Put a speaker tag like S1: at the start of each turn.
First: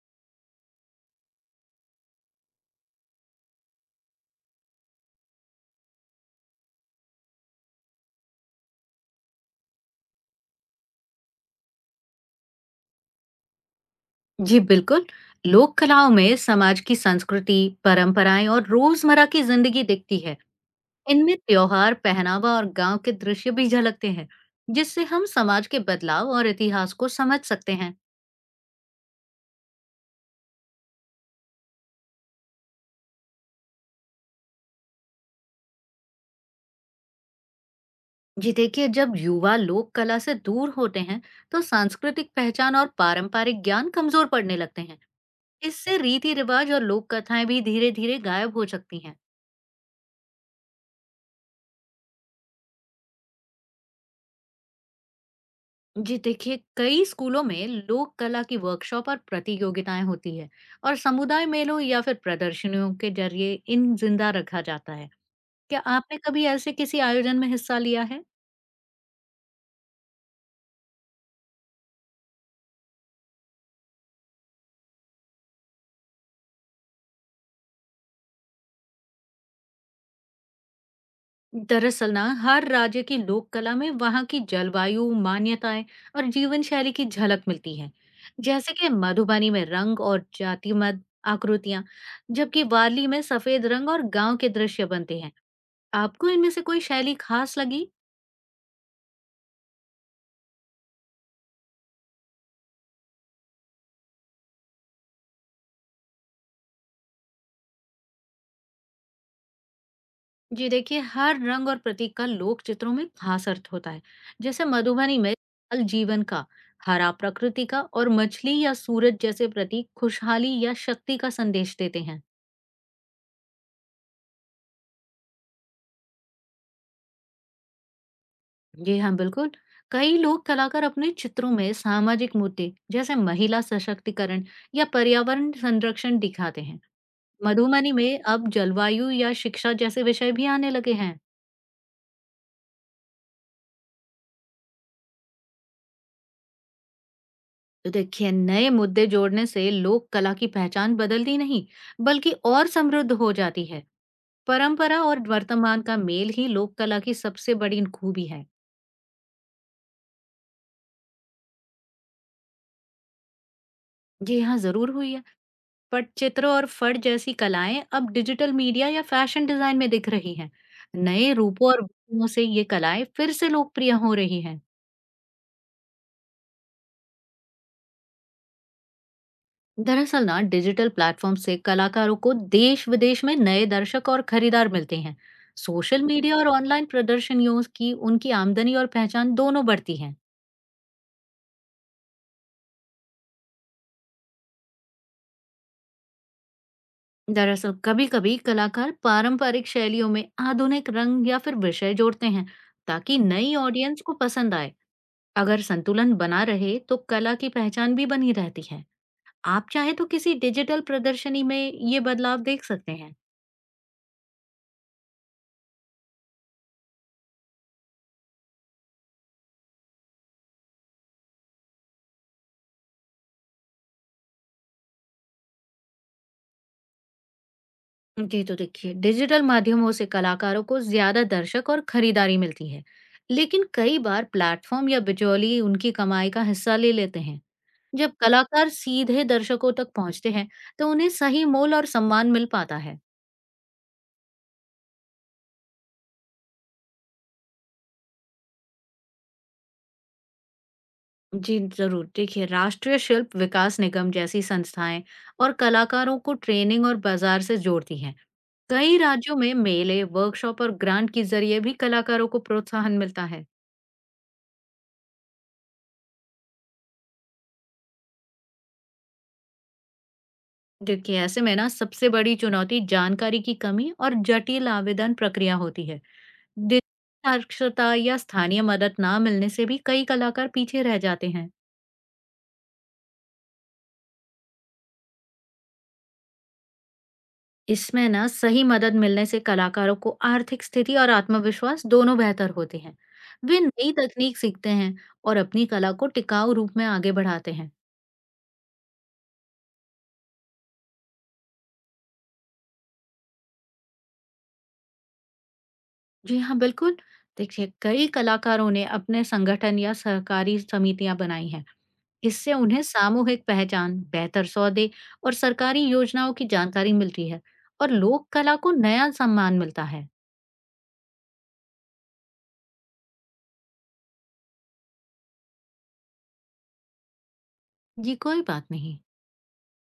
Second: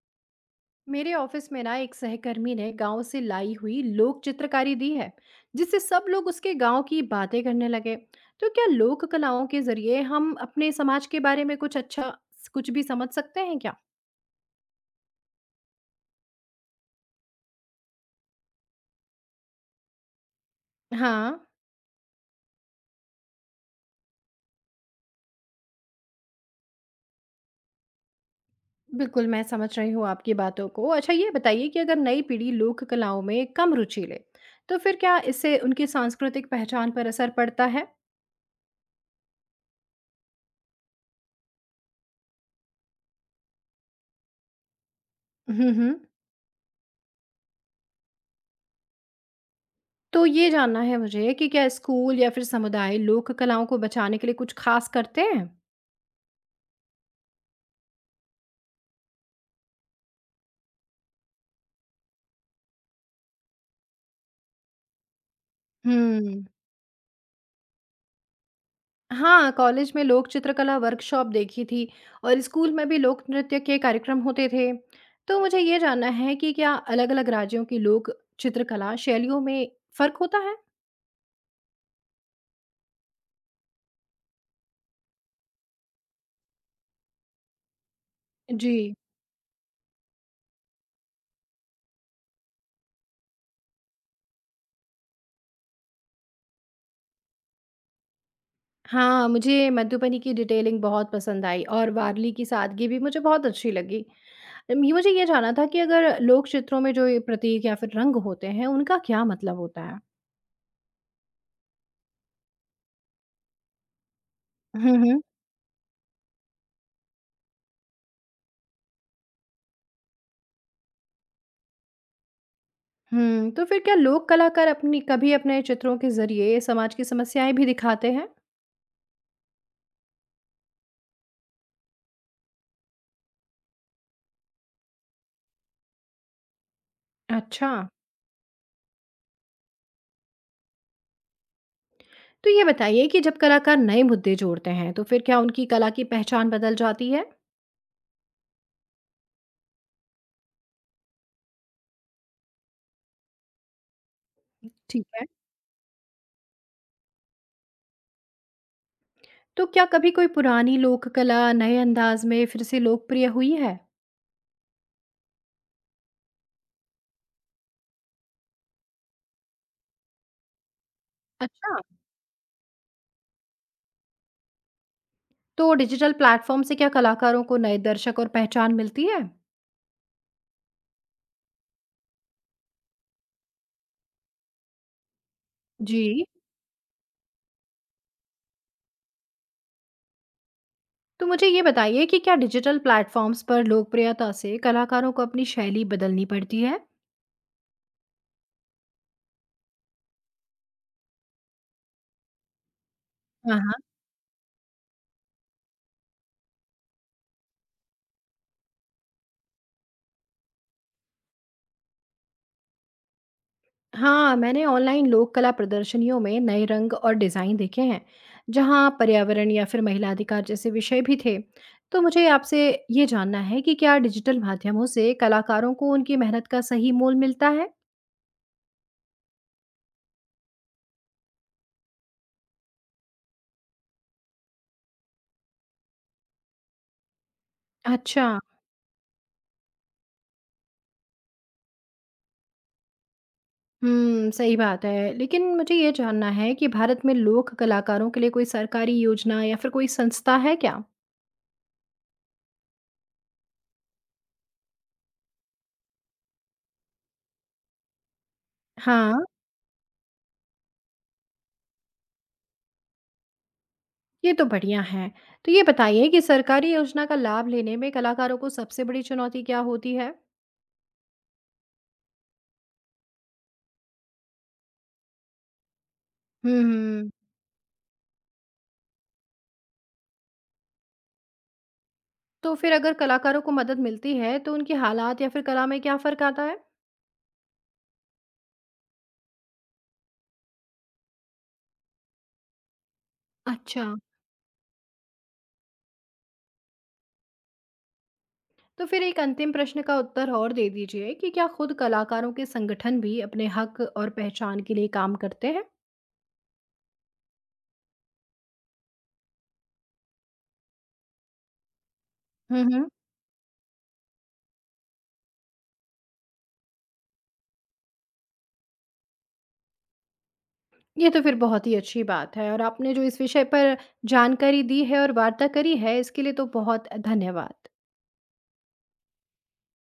S1: मेरे ऑफिस में ना एक सहकर्मी ने गांव से लाई हुई लोक चित्रकारी दी है, जिससे सब लोग उसके गांव की बातें करने लगे। तो क्या लोक कलाओं के जरिए हम अपने समाज के बारे में कुछ अच्छा, कुछ भी समझ सकते हैं क्या?
S2: जी बिल्कुल। लोक कलाओं में समाज की संस्कृति, परंपराएं और रोजमर्रा की जिंदगी दिखती है। इनमें
S1: हाँ,
S2: त्योहार, पहनावा और गांव के दृश्य भी झलकते हैं, जिससे हम समाज के बदलाव और इतिहास को समझ सकते हैं।
S1: बिल्कुल मैं समझ रही हूँ आपकी बातों को। अच्छा, ये बताइए कि अगर नई पीढ़ी लोक कलाओं में कम रुचि ले, तो फिर क्या इससे उनकी सांस्कृतिक पहचान पर असर पड़ता है?
S2: जी देखिए, जब युवा लोक कला से दूर होते हैं, तो सांस्कृतिक पहचान और पारंपरिक ज्ञान कमजोर पड़ने लगते हैं।
S1: हम्म, हम्म।
S2: इससे रीति रिवाज और लोक कथाएं भी धीरे धीरे गायब हो सकती हैं।
S1: तो ये जानना है मुझे कि क्या स्कूल या फिर समुदाय लोक कलाओं को बचाने के लिए कुछ खास करते हैं?
S2: जी देखिए, कई स्कूलों में लोक कला की वर्कशॉप और प्रतियोगिताएं होती है, और समुदाय मेलों या फिर प्रदर्शनियों के जरिए इन जिंदा रखा जाता है। क्या आपने
S1: हुँ।
S2: कभी ऐसे किसी आयोजन में हिस्सा लिया है?
S1: हाँ, कॉलेज में लोक चित्रकला वर्कशॉप देखी थी और स्कूल में भी लोक नृत्य के कार्यक्रम होते थे। तो मुझे ये जानना है कि क्या अलग-अलग राज्यों की लोक चित्रकला शैलियों में फ़र्क होता है?
S2: दरअसल ना, हर राज्य की लोक कला में वहाँ की जलवायु, मान्यताएं और जीवन शैली की झलक मिलती है। जैसे कि
S1: जी।
S2: मधुबनी में रंग और जातिमत आकृतियां, जबकि वाली में सफेद रंग और गांव के दृश्य बनते हैं। आपको इनमें से कोई शैली खास लगी?
S1: हाँ, मुझे मधुबनी की डिटेलिंग बहुत पसंद आई और वारली की सादगी भी मुझे बहुत अच्छी लगी। मुझे ये जानना था कि अगर लोक चित्रों में जो ये प्रतीक या फिर रंग होते हैं, उनका क्या मतलब होता है?
S2: जी देखिए, हर रंग और प्रतीक का लोक चित्रों में खास अर्थ होता है। जैसे
S1: हुँ,
S2: मधुबनी
S1: हुँ।
S2: में जल जीवन का, हरा प्रकृति का, और मछली या सूरज जैसे प्रतीक खुशहाली या शक्ति का संदेश देते हैं।
S1: हुँ, तो फिर क्या लोक कलाकार अपनी कभी अपने चित्रों के ज़रिए समाज की समस्याएँ भी दिखाते हैं?
S2: जी हाँ, बिल्कुल। कई लोक कलाकार अपने चित्रों में सामाजिक मुद्दे जैसे महिला सशक्तिकरण या पर्यावरण संरक्षण दिखाते हैं।
S1: अच्छा,
S2: मधुबनी में अब जलवायु या शिक्षा जैसे विषय भी आने लगे हैं।
S1: तो ये बताइए कि जब कलाकार नए मुद्दे जोड़ते हैं, तो फिर क्या उनकी कला की पहचान बदल जाती है?
S2: तो देखिए, नए मुद्दे जोड़ने से लोक कला की पहचान बदलती नहीं, बल्कि और समृद्ध हो जाती है। परंपरा
S1: ठीक
S2: और
S1: है।
S2: वर्तमान का मेल ही लोक कला की सबसे बड़ी खूबी है।
S1: तो क्या कभी कोई पुरानी लोक कला नए अंदाज में फिर से लोकप्रिय हुई है?
S2: ये यहाँ जरूर हुई है। पटचित्र और फट जैसी कलाएं अब डिजिटल मीडिया या फैशन डिजाइन में दिख रही हैं। नए रूपों
S1: अच्छा,
S2: और विधियों से ये कलाएं फिर से लोकप्रिय हो रही हैं।
S1: तो डिजिटल प्लेटफ़ॉर्म से क्या कलाकारों को नए दर्शक और पहचान मिलती है?
S2: दरअसल ना, डिजिटल प्लेटफॉर्म से कलाकारों को देश विदेश में नए दर्शक और खरीदार मिलते हैं। सोशल
S1: जी,
S2: मीडिया और ऑनलाइन प्रदर्शनियों की उनकी आमदनी और पहचान दोनों बढ़ती है।
S1: तो मुझे ये बताइए कि क्या डिजिटल प्लेटफ़ॉर्म्स पर लोकप्रियता से कलाकारों को अपनी शैली बदलनी पड़ती है?
S2: दरअसल, कभी कभी कलाकार पारंपरिक शैलियों में आधुनिक रंग या फिर विषय जोड़ते हैं, ताकि नई
S1: हाँ, हाँ।
S2: ऑडियंस को पसंद आए। अगर संतुलन बना रहे तो कला की पहचान भी बनी रहती है। आप चाहे तो किसी डिजिटल प्रदर्शनी में ये बदलाव देख सकते हैं।
S1: हाँ, मैंने ऑनलाइन लोक कला प्रदर्शनियों में नए रंग और डिज़ाइन देखे हैं, जहाँ पर्यावरण या फिर महिला अधिकार जैसे विषय भी थे। तो मुझे आपसे ये जानना है कि क्या डिजिटल माध्यमों से कलाकारों को उनकी मेहनत का सही मोल मिलता है?
S2: जी, तो देखिए, डिजिटल माध्यमों से कलाकारों को ज्यादा दर्शक और खरीदारी मिलती है, लेकिन कई बार प्लेटफॉर्म या बिचौली उनकी कमाई का हिस्सा ले लेते हैं। जब
S1: अच्छा।
S2: कलाकार सीधे दर्शकों तक पहुंचते हैं, तो उन्हें सही मोल और सम्मान मिल पाता है।
S1: सही बात है। लेकिन मुझे ये जानना है कि भारत में लोक कलाकारों के लिए कोई सरकारी योजना या फिर कोई संस्था है क्या?
S2: जी जरूर, देखिए राष्ट्रीय शिल्प विकास निगम जैसी संस्थाएं और कलाकारों को ट्रेनिंग और बाजार से जोड़ती हैं। कई
S1: हाँ,
S2: राज्यों में मेले, वर्कशॉप और ग्रांट के जरिए भी कलाकारों को प्रोत्साहन मिलता है।
S1: ये तो बढ़िया है। तो ये बताइए कि सरकारी योजना का लाभ लेने में कलाकारों को सबसे बड़ी चुनौती क्या होती है?
S2: देखिए, ऐसे में ना, सबसे बड़ी चुनौती जानकारी की कमी और जटिल आवेदन प्रक्रिया होती है।
S1: हम्म।
S2: डिजिटल साक्षरता या स्थानीय मदद ना मिलने से भी कई कलाकार पीछे रह जाते हैं।
S1: तो फिर अगर कलाकारों को मदद मिलती है, तो उनके हालात या फिर कला में क्या फ़र्क आता है?
S2: इसमें ना, सही मदद मिलने से कलाकारों को आर्थिक स्थिति और आत्मविश्वास दोनों बेहतर होते हैं। वे
S1: अच्छा।
S2: नई तकनीक सीखते हैं और अपनी कला को टिकाऊ रूप में आगे बढ़ाते हैं।
S1: तो फिर एक अंतिम प्रश्न का उत्तर और दे दीजिए कि क्या खुद कलाकारों के संगठन भी अपने हक और पहचान के लिए काम करते हैं?
S2: जी हाँ, बिल्कुल। देखिए, कई कलाकारों ने अपने संगठन या सहकारी समितियां बनाई हैं। इससे
S1: हम्म,
S2: उन्हें
S1: हम्म।
S2: सामूहिक पहचान, बेहतर सौदे और सरकारी योजनाओं की जानकारी मिलती है, और लोक कला को नया सम्मान मिलता है।
S1: ये तो फिर बहुत ही अच्छी बात है और आपने जो इस विषय पर जानकारी दी है और वार्ता करी है, इसके लिए तो बहुत धन्यवाद।
S2: ये कोई बात नहीं।